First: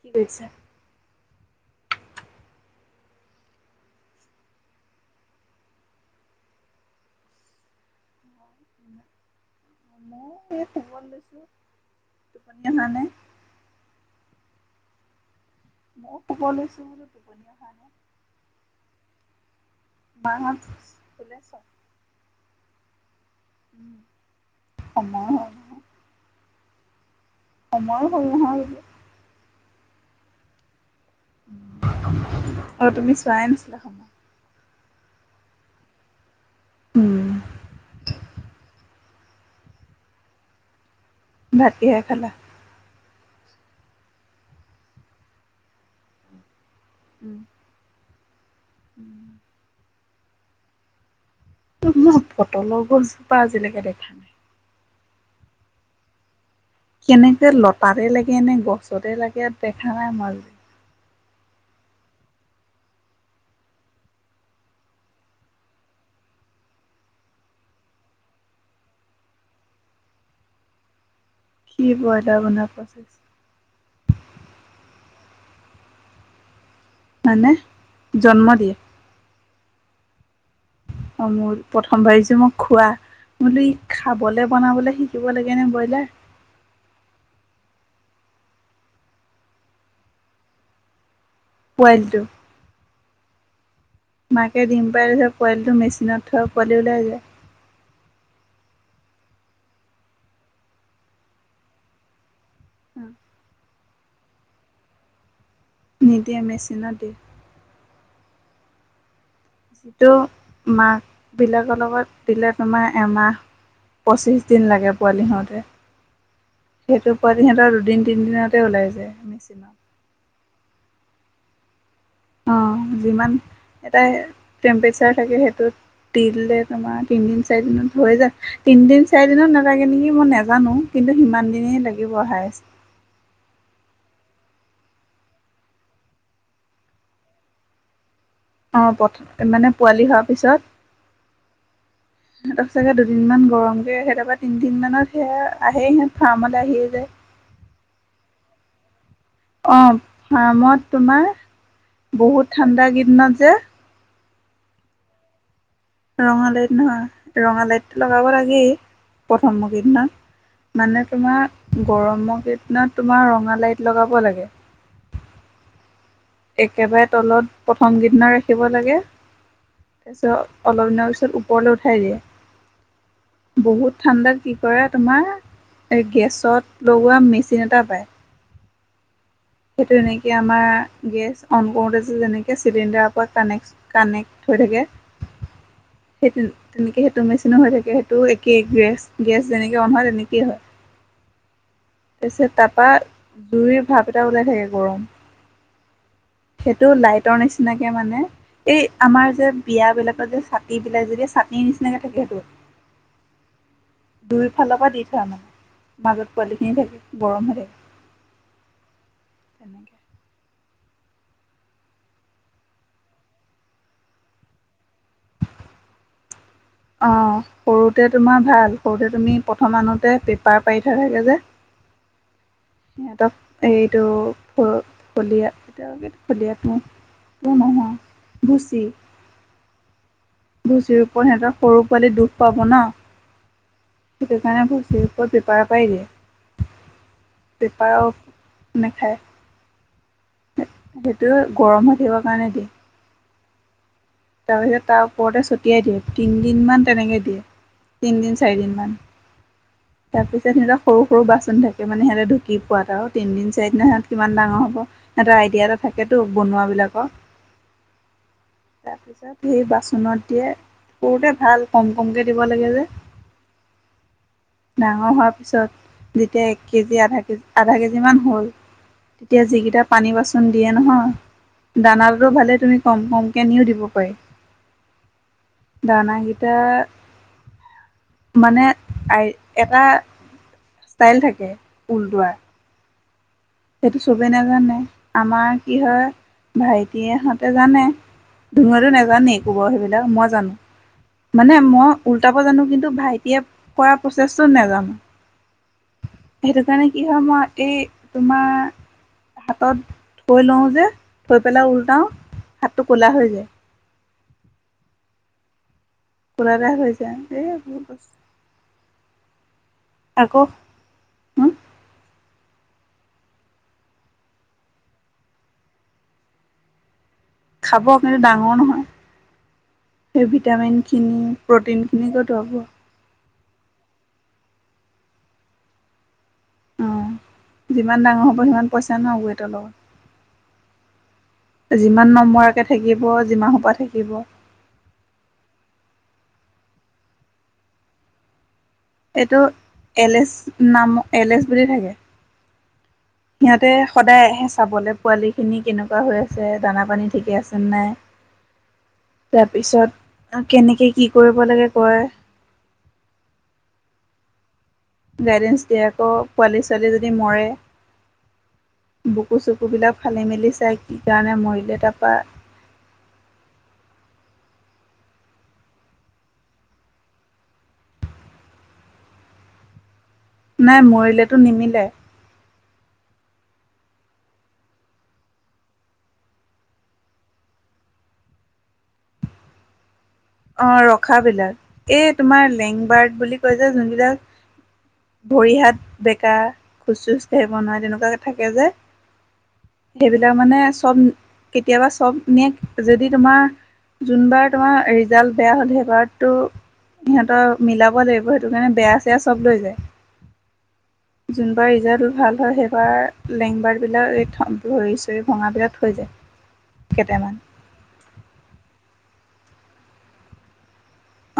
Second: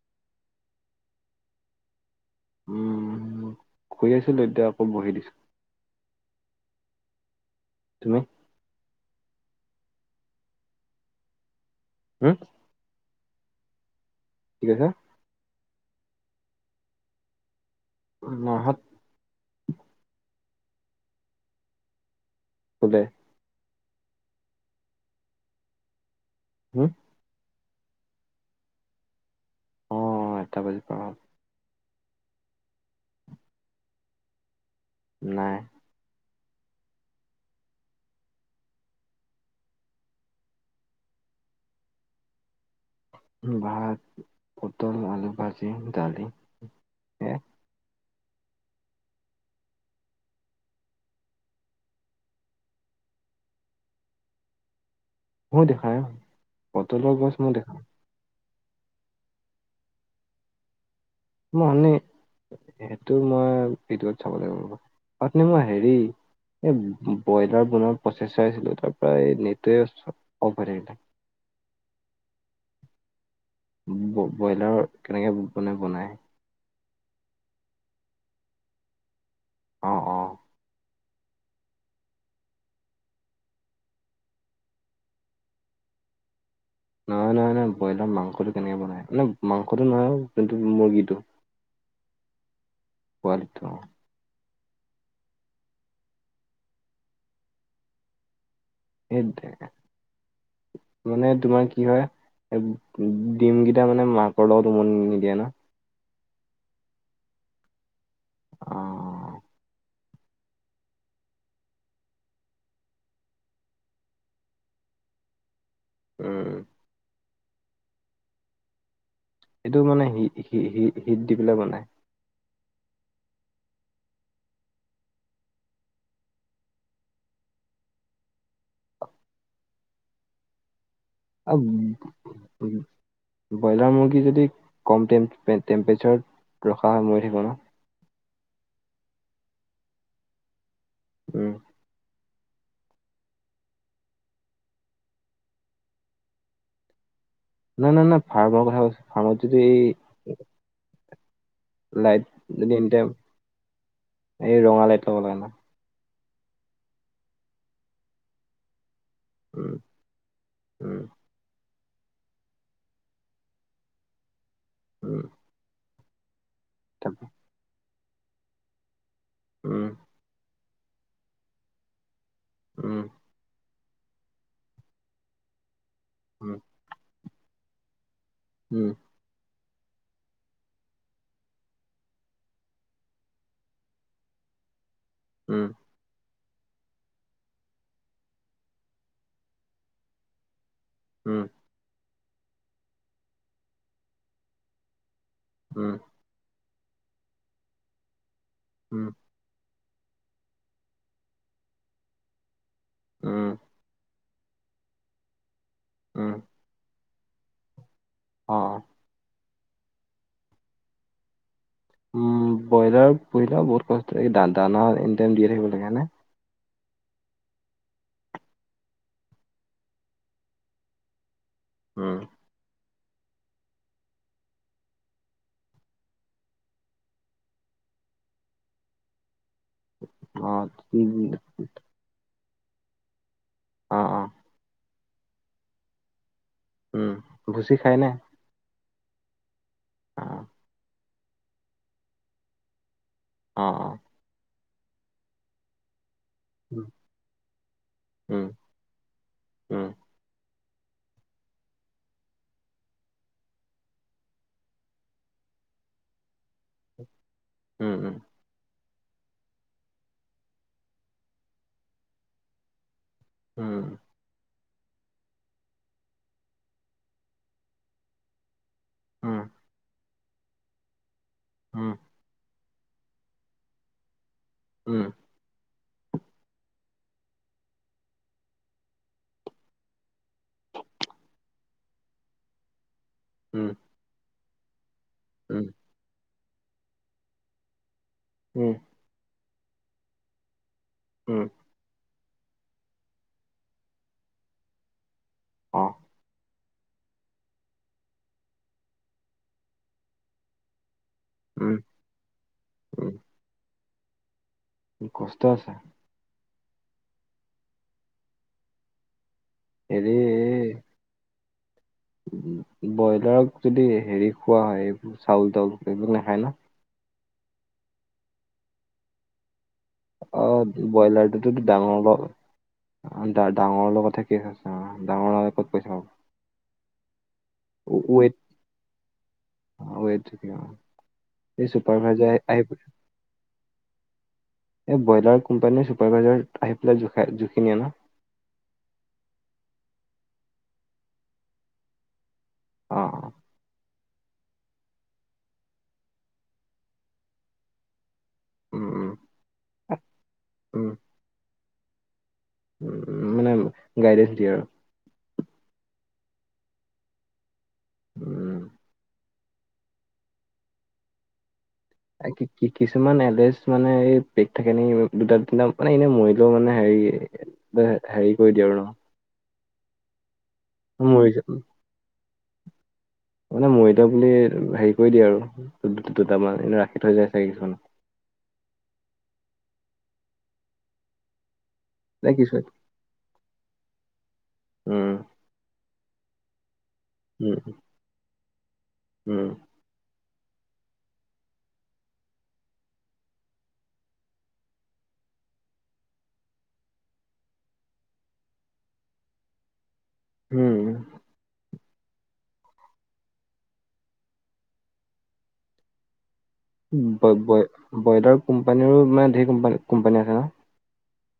কি কৰিছা? উম, শুই আছিলোঁ এতিয়া আকৌ বহি দিছোঁ। তুমি? [unintelligible] হু? আহানে? কি কৈছা? মই শুৱ লৈছো বোলো। মা হত মাহত শুলে চাগে। শুলে? সময় হ'ল নহয় হুম সময়ো হ'ল নহয় এতিয়া। আঠটা বাজি পাৰ হ'ল। আৰু তুমি চোৱাই নাছিলা সময়। নাই। উম। ভাত কিহেৰে খালা। ভাত, পটল, আলু ভাজি, দালি। হে উম উম। ত মই পটলৰ গছজোপা আজিলৈকে দেখা নাই মইও দেখা নাই। পটলৰ গছ কেনেকে মই দেখা নাই লতাতে লাগে নে গছতে লাগে দেখা নাই মই। মই সেইটো মই ভিডিঅত চাব লাগিব ৰবা, উঠনি মই হেৰি এই ব্ৰইলাৰ বনোৱাৰ প্ৰচেছ আছিলো তাৰ পৰা নেটয়ে অ'ফ হৈ থাকিলে। কি ব্ৰইলাৰ বনাব প্ৰচেছ? ব্ৰইলাৰ কেনেকে মানে বনায় মানে, জন্ম দিয়ে অঁ অঁ। অঁ মোৰ, প্ৰথম ভাবিছোঁ মোক খোৱা বোলো ই খাবলৈ বনাবলৈ শিকিব লাগেনে ব্ৰইলাৰ নহয় -নহয় -নয় ব্ৰইলাৰ মাংসটো কেনেকে বনাই মানে মাংসটো নহয় যোনটো মুৰ্গীটো পোৱালিতো। পোৱালিটো অঁ। মাকে ডিম পাৰে ছত পোৱালিটো মেচিনত থোৱা পোৱালি ওলাই যায়। ধেৎ তেৰিকা মানে তোমাৰ কি হয় উ ডিমকেইটা মানে মাকৰ লগত উমনি নিদিয়ে ন? নিদিয়ে মেচিনত দি অঁ অঁ। যিটো মাক বিলাকৰ লগত দিলে তোমাৰ এমাহ পঁচিছ দিন লাগে পোৱালি হওঁতে। উম। সেইটো পোৱালি সিহঁতৰ দুদিন তিন দিনতে ওলাই যায় মেচি সেইটো মানে হি হি হিট দি পেলাই বনাই অ' যিমান এটা টেম্পৰেচাৰ থাকে সেইটোত দি দিলে তোমাৰ তিনিদিন চাৰিদিনত হৈ যায়, তিনিদিন চাৰিদিন নালাগে নেকি মই নাজানোঁ। কিন্তু সিমান আৰু দিনেই লাগিব হায়েষ্ট। ব্ৰইলাৰ মুৰ্গী যদি কম টেম্পৰেচাৰত ৰখা হয় মৰি থাকিব ন'? অ' পত মানে পোৱালি হোৱাৰ পিছত উম। সিহঁত চাগে দুদিনমান গৰম কে সেইয়াই তিনিদিনমানত সেয়া আহে সিহঁত ফাৰ্মলৈ আহিয়ে যায় নাই- নাই -নাই ফাৰ্মৰ কথা কৈছো ফাৰ্মাৰ অঁ ফাৰ্মত তোমাৰ, লাইট বহুত যদি এনি ঠাণ্ডা টাইম কেইদিনত যে এই ৰঙালাইট লব লাগে ন? ৰঙালাইট নহয় ৰঙালাইট লগাব লাগেই উম প্ৰথমমুখীৰ দিনা। উম মানে তোমাৰ গৰমকেইদিনত তোমাৰ ৰঙা লাইট লগাব লাগে। উম একেবাৰে তাকে তলত প্ৰথম কেইদিনা ৰাখিব লাগে। উম তাৰপিছত অলপ দিনৰ পিছত ওপৰলৈ উঠাই দিয়ে। উম বহুত ঠাণ্ডাত কি কৰে তোমাৰ এই উম গেছত লগোৱা মেচিন এটা পায় উম সেই তেনেকে আমাৰ গেছ অন কৰোঁতে যে যেনেকে চিলিণ্ডাৰৰ পৰা কানেক্ট কানেক্ট হৈ থাকে। উম সেইটো তেনেকে সেইটো মেচিনো হৈ থাকে সেইটো একেই গেছ-গেছ যেনেকে অন হয় তেনেকেই হয়। উম তাৰপিছত তাৰপা জুইৰ ভাপ এটা ওলাই থাকে গৰম। উম সেইটো লাইটৰ নিচিনাকে মানে এই উম, আমাৰ যে বিয়া বিলাকত যে ছাতি বিলাক যে ছাতিৰ নিচিনাকে থাকে সেইটো। উম দুই ফালৰ পৰা দি থোৱা না উম, মাজত পোৱালি খিনি থাকে গৰম হৈ থাকে। অ' [inaudible] উম ব্ৰইলাৰ পুহিলে বহুত কষ্ট এই দানাএনি‌ টাইম দিয়ে থাকিব লাগে হয়নে। অ' সৰুতে তোমাৰ ভাল সৰুতে তুমি প্ৰথম আনোতে পেপাৰ পাৰি থোৱা থাকে যে উম সিহঁতক এইটো [unintelligible] [unintelligible] নহয় ভুচি। অ', ভুচিৰ ওপৰত সিহঁতক সৰু পোৱালি দুখ পাব ন'। অ', অ', সেইটো কাৰণে ভুচিৰ ওপৰত পেপাৰ পাৰি দিয়ে। উম, ভুচি খায়নে? পেপাৰৰ নেখায়। অ', সেইটো গৰম হৈ থাকিবৰ কাৰণে দিয়ে। অ'-অ' তাৰপিছত তাৰ ওপৰতে ছটিয়াই দিয়ে উম, তিনিদিনমান তেনেকে দিয়ে তিনিদিন উম, চাৰিদিন মান। উম, তাৰ পিছত সিহঁতৰ সৰু সৰু বাচন থাকে মানে সিহঁতে ঢুকি পোৱাকে আৰু তিনদিন চাৰিদিন সিহঁত কিমান ডাঙৰ হ'ব। এটা আইডিয়া এটা থাকেতো বনোৱা বিলাকৰ। উম-উম তাৰপিছত সেই বাচনত দিয়ে সৰুতে ভাল কম কমকে দিব লাগে যে। উম ডাঙৰ হোৱাৰ পিছত যেতিয়া এক কেজি আধা কেজি আধা কেজিমান হ'ল। উম, তেতিয়া যিকেইটা পানী বাচন দিয়ে নহয় উম, দানা ভালে তুমি কম কমকৈ নিও দিব পাৰি। উম দানাকিটা মানে আই এটা ষ্টাইল থাকে ওলটোৱা উম সেইটো চবেই নাজানে আমাৰ উম, কি হয় ভাইটিয়েহঁতে জানে। উম, ধুনুয়েটো নোজানেই গোবৰ সেইবিলাক মই জানোঁ উম, মানে মই উলটাব জানোঁ কিন্তু ভাইটিয়ে কৰা প্ৰচেছটো নাজানোঁ। অ' সেইটো কাৰণে কি হয় মই এই তোমাৰ হাতত থৈ লঁও যে। থৈ পেলাই উম, ওলটাও হাতটো ক'লা উম, হৈ যায়। কষ্ট আছে খুলাতে শেষ হৈ যায় এই এইবোৰ বস্তু এৰি আকৌ হুম ব্ৰইলাৰক যদি হেৰি খোৱা হয় এইবোৰ চাউল তাউল কিবা কিবি নাখায় ন খাব কিন্তু ডাঙৰ নহয় সেই অ', ভিটামিন খিনি প্ৰটিন খিনি কত পাব ডা ডাঙৰ লগত থাকি আচে অ ডাঙৰ নহলে ক'ত পইচা পাব অহ যিমান ডাঙৰ হ'ব সিমান পইচা ন ৱেটৰ লগত অ ৱেত থাকিলে অহ যিমান নমৰাকে থাকিব যিমান সোপা থাকিব এই ব্ৰইলাৰ কোম্পানীৰ চুপাৰভাইজাৰ আহি পেলাই জোখ জোখি নিয়ে ন এইটো এলেছ নাম এলেচ বুলি থাকে অ অ সিহঁতে সদায়ে চাবলে পোৱালি খিনি কেনেকুৱা হৈ আছে দানা পানী ঠিকেই আছেনে নাই [inaudible] উম তাৰপিছত কেনেকে কি কৰিব লাগে কয় উ মানে গাইডেন্স দিয়ে আৰু গাইডেন্স দিয়ে আকৌ পোৱালী ছোৱালী যদি মৰে উম বুকু চুকু বিলাক ফালি মেলি চাই কি কাৰণে মৰিলে তাপা কি কি কিছুমান এলেজ মানে এই পেক থাকে নে দুটা তিনটা মানে এনে মৰিলেও মানে হেৰি এ হেৰি কৰি দিয়ে আৰু ন নাই মৰি মৰিলেতো যাম নিমিলে মানে মৰিলে বুলি হেৰি কৰি দিয়ে আৰু দু দুটামান এনে ৰাখি থৈ যায় চাগে কিছুমান অ ৰখাবিলাক এই কিছুমান এ তোমাৰ কিছু লেংবাৰ্ড বুলি কয় যে উম যোনবিলাক ভৰি হাত বেকা খোজ চোজ উম কাঢ়িব নোৱাৰে তেনেকুৱা থাকে যে উম সেইবিলাক মানে চব কেতিয়াবা চব নিয়ে যদি তোমাৰ যোনবাৰ তোমাৰ ৰিজাল্ট বেয়া হল সেইবাৰতো সিহঁতৰ মিলাব লাগিব সেইটো কাৰণে বেয়া চেয়া চব লৈ যায় উম যোনবাৰ ৰিজাল্ট ভাল হয় সেইবাৰ লেংবাৰবিলাক এই ভৰি চৰি ভঙাবিলাক থৈ যায় ব কেইটামান ব্ৰইলাৰ কোম্পানীৰো মানে ঢেৰ কোম্পানী কোম্পানী আছে ন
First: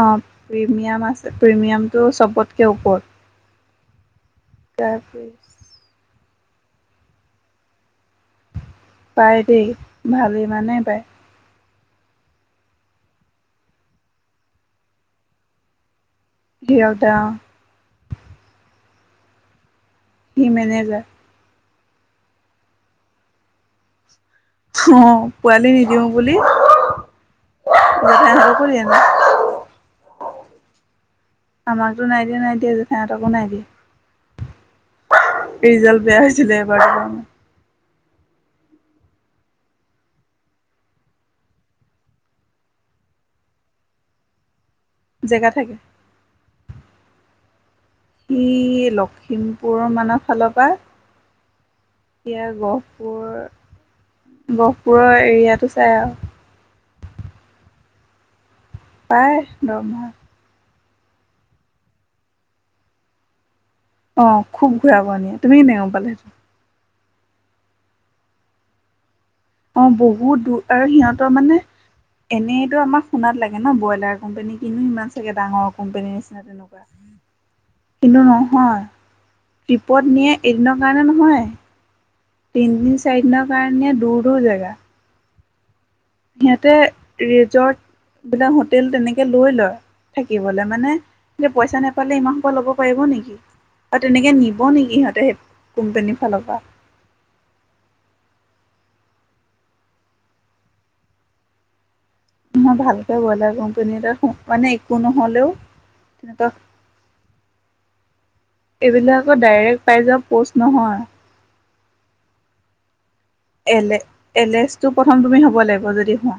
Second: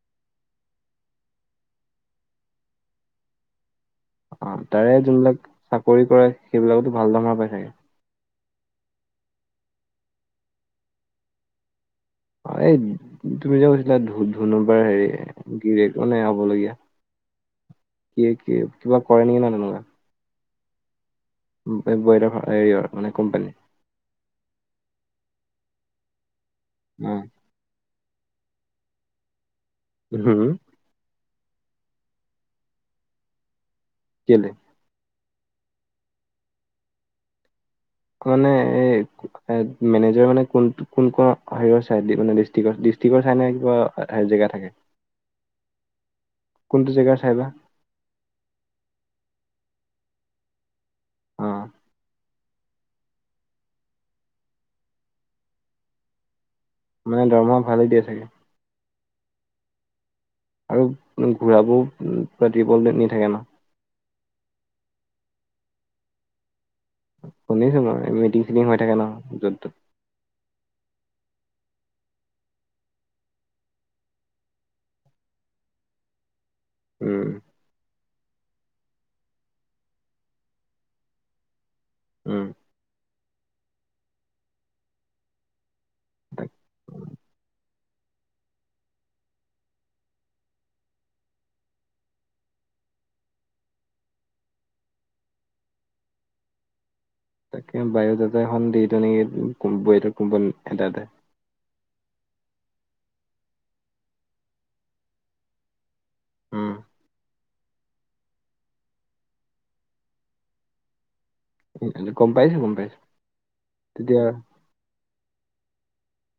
অ প্ৰিমিয়াম আছে প্ৰিমিয়ামটো চবতকে ওপৰত অ তাৰে যোনবিলাক তাৰপিছ চাকৰি কৰে সেইবিলাকতো ভাল দাৰমহা পাই চাগে পায় দেই ভালেমানেই পায় অ এই তুমি যে কৈছিলা ধ ধুনুবাৰ হেৰি গিৰিয়েক মানে হব লগীয়া, হিৰক দা কি কি কিবা কৰে নেকি ন তেনেকুৱা? সি মেনেজাৰ ব্ৰইলা হেৰিয়ৰ মানে কোম্পানী। অ পোৱালি নিদিওঁ বুলি। অ। [unintelligible] হুম আমাকতো নাই দিয়ে নাই দিয়া জেঠাই সহঁতকো নাই দিয়া কেলে ৰিজাল্ট বেয়া হৈছিলে এবাৰটো কাৰণে মানে এ মেনেজাৰ মানে কোন কোন ক হেৰিয়ৰ চাই মানে ডিষ্ট্ৰিক্টৰ টিক চাইনা কি ক জেগা থাকে। জেগা থাকে। কোনটো জেগাৰ চাই বা সি লখিমপুৰ মানৰ ফালৰ পা। অ। এতিয়া গহপুৰ গহপুৰৰ এৰিয়াটো চাই অহ। মানে দৰমহা ভালে দিয়ে চাগে? পায় দৰমহা। আৰু ঘূৰাবও পাতিবলে নি থাকে ন। অ খুব ঘূৰে নিয়ে। তুমি কেনে গম পালে সেইটো। শুনিছো মই মিটিং চিটিং হৈ থাকে ন য'ত ত'ত। অ বহুত দূৰ আৰু সিহতৰ মানে। এনেইতো আমাক শুনাত লাগে ন ব্ৰইলাৰ কোম্পানী কিনো ইমান চাগে ডাঙৰ কোম্পেনীৰ নিচিনা তেনেকুৱা। উম। কিন্তু নহয়, ট্ৰিপত নিয়ে এদিনৰ কাৰণে নহয়। উম। তিনিদিন চাৰিদিনৰ কাৰণে দূৰ দূৰ জেগা। তাক সিহঁতে ৰিজৰ্ট বিলাক হোটেল তেনেকে লৈ লয়। থাকিবলে মানে যে পইচা নেপালে ইমান সূপা ল'ব পাৰিব নেকি? আৰু তেনেকে নিব নেকি সিহঁতে সেই কোম্পেনী ফাল পা? তাকে বায়দাটা এখন দি তেনেকে কুম্পো এটা কোম্পানী এটাতে মই ভালকে ব্ৰইলাৰ কোম্পানী এটা মানে একো নহলেও তেনেকুৱা উম এইবিলাকৰ ডাইৰেক্ট পাই যাওঁ প'ষ্ট নহয়। গম পাইছো গম পাইছো। এলে তেতিয়া এলেচটো প্ৰথম তুমি হ'ব লাগিব যদি হোৱা।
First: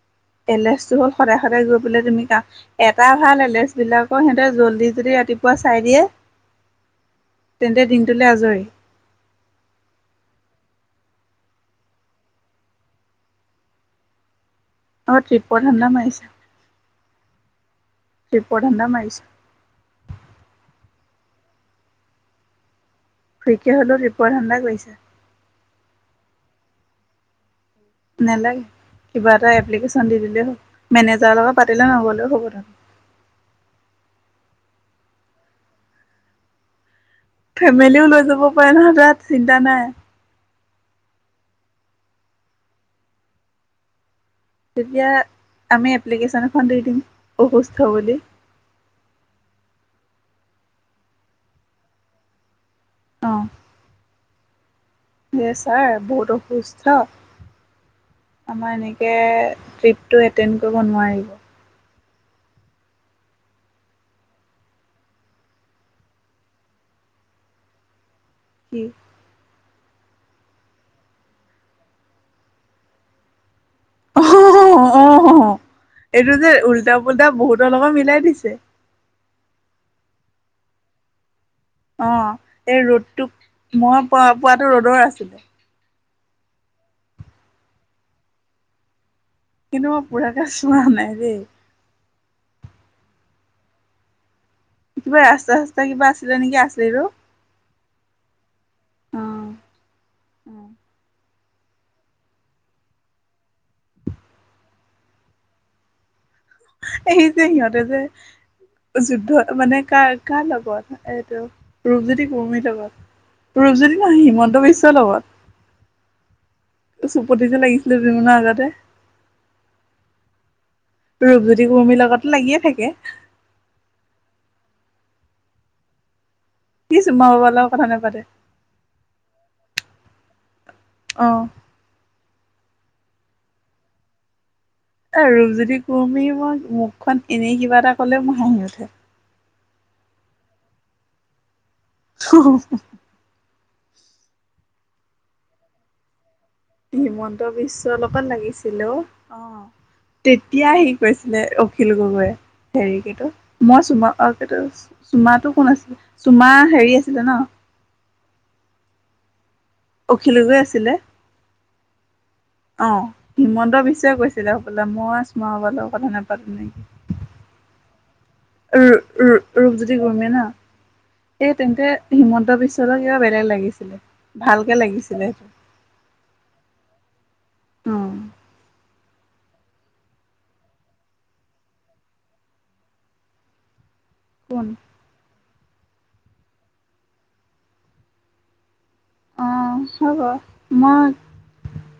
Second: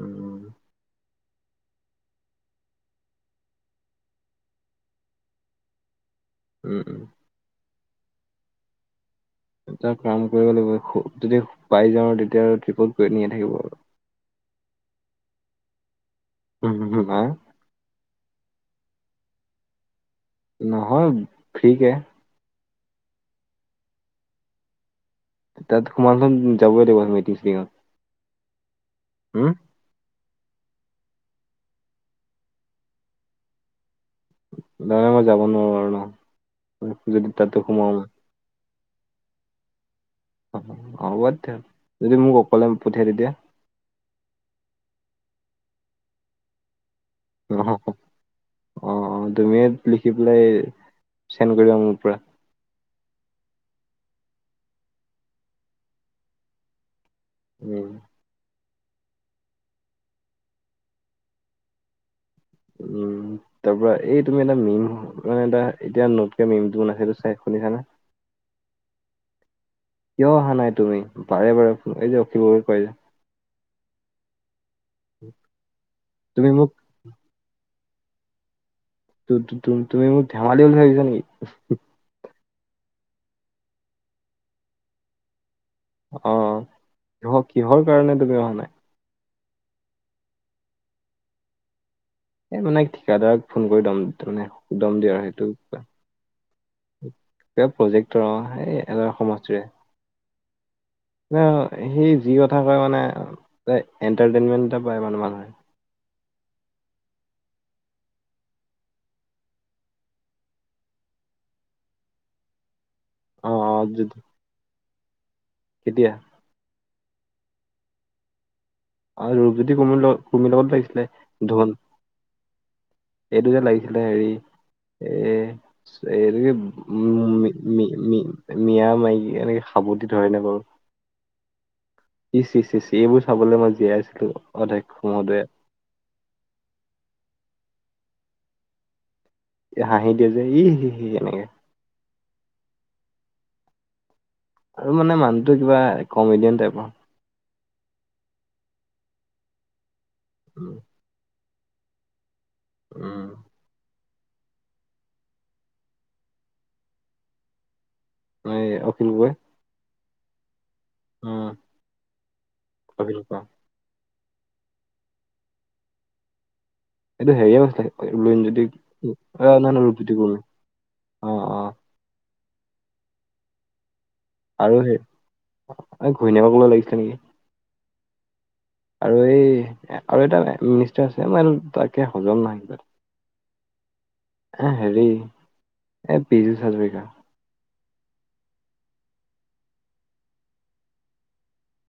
উম এলেচটো হ'ল সদায় সদায় গৈ পেলাই তুমি কা- এটা ভাল এলেচ বিলাকৰ সিহঁতে জল্দি যদি ৰাতিপুৱা চাই দিয়ে। উম উম। তেন্তে দিনটোলে আজৰি। এটা কাম কৰিব লাগিব। যদি পাই যাওঁ তেতিয়া আৰু ট্ৰিপত গৈ নিয়ে থাকিব আৰু। অ ত্ৰিপৰ ধাণ্ডা মাৰিছা? উম হো হো হা। ট্ৰিপৰ ধান্দা মাৰিছ? নহয় ফ্ৰী কে। ফ্ৰীকে হ'লেও ট্টিপৰ ধান্দা কৰিছাঁ। তাত হোমা হুম যাবই লাগিব মিটিং চিটিংত। নেলাগে, এটা এপ্লিকেশন দি দিলে হল। মেনেজাৰৰ লগত পাতিলে নগ'লেও হ'ব তাত। নাই মই যাব নোৱাৰো আৰু ন। যদি তাত। ফেমিলিও লৈ যাব পাৰে নহয় তাত চিন্তা নাই। অ হ'ব তেতিয়া হ'লে যদি মোক অকলে পঠিয়াই তেতিয়া তেতিয়া আমি এপ্লিকেশ্যন এখন দি দিম অসুস্থ বুলি৷ অ-অ তুমিয়ে লিখি পেলাই চেণ্ড কৰিবা মোৰ পৰা৷ অ যে ছাৰ বহুত অসুস্থ উম। আমাৰ এনেকে ট্ৰিপটো এটেণ্ড কৰিব নোৱাৰিব। উম। তাৰ পৰা এই তুমি এটা মিম এটা এতিয়া নোতকে মিমটো বনাইছে এইটো চাই শুনিছানে? কি? কিয় অহা নাই তুমি? বাৰে বাৰে এই যে অখিবও কয় যে। [unintelligible] অ হ-হ। এইটো তুমি যে মোক উল্টা পুল্টা বহুতৰ লগত মিলাই দিছে। তু-তু-তু তুমি মোক ধেমালি বুলি ভাবিছা নেকি? অ এই ৰ'দটোক মই প পোৱাটো ৰ'দৰ আছিলে। অ কিহ কিহৰ কাৰণে তুমি অহা নাই কিন্তু মই পুৰাকে চোৱা নাই দেই৷ এই মানে ঠিকাদাৰক ফোন কৰি দম তাৰ মানে দম দিয়া কিবা আৰু সেইটো ৰাস্তা চাস্তা কিবা আছিলে নেকি আচলিটো? কিবা প্ৰজেক্টৰ অ সেই এওৰ সমষ্টিৰে৷ উম সেই সি যি কথা কয় মানে এণ্টাৰটেইনমেন্ট এটা পায় মানে মানুহে৷ সি যে সিহঁতে যে যুদ্ধটো মানে কাৰ-কাৰ লগত এইটো ৰূপজ্যোতি কুৰ্মীৰ লগত৷ অ অ ৰূপজ্যোতি যদি নহয় হিমন্ত বিশ্বৰ লগত৷ কেতিয়া? চুপতি যে লাগিছিলে দুদিনমানৰ আগতে৷ আৰু ৰূপজ্যোতি কুৰ্মী কুৰ্মীৰ লগত লাগিছিলে৷ ৰূপজ্যোতি ধন কুৰ্মীৰ লগত লাগিয়ে থাকে৷ এইটো যে লাগিছিলে হেৰি এ এইটো কি সি উ চুমা মি বাবাৰ লগত - মি কথা - মি নাপাতে মিয়া মাইকী এনেকে সাবতি ধৰে নে বাৰু! অ ই চি - চি - চি এইবোৰ চাবলৈ মই জীয়াই আছিলো অধ্য এ ৰূপজ্যোতি কুৰ্মীৰ মই মুখখন এনেই কিবা এটা কলে মোৰ হাঁহি উঠে৷ হাঁহি দিয়ে যে ই সি-সি এনেকে [unintelligible] আৰু মানে মানুহটো কিবা কমেডিয়ান টাইপৰ৷ হিমন্ত বিশ্ব লগত লাগিছিলে অ তেতিয়া উম সি কৈছিলে অখিল গগৈয়ে হেৰি কি টো উম মই চুমা অ কি টো চুমাটো কোন আছিলে চুমা হেৰি আছিলে ন? এ অখিল গগৈ৷ অখিল গগৈ আছিলে উম অ অখিল গগৈ হিমন্ত বিশ্বয়ে কৈছিলে কৈছিলে হ'বলা মই চুমা বাবাৰ লগত কথা নাপাতো নে কি! এইটো হেৰিয়ে কৈছিলে লুৰিনজ্যোতি [unintelligible] ৰূপ-ৰূপ ৰূপজ্যোতি কুৰ্মীয়ে ন, অ এই অ তেন্তে হিমন্ত বিশ্বৰ কিবা বেলেগ লাগিছিলে ভালকে লাগিছিলে সেইটো৷ অ ঘৈনীয়েকলৈ লাগিছিলে নেকি! অ আৰু এই আৰু এটা মিনিষ্টাৰ আছে মই তাকে হজম নহয় কিবা৷ কোন এ হেৰি এ পিজুচ হাজৰিকা অ চব মই [unintelligible]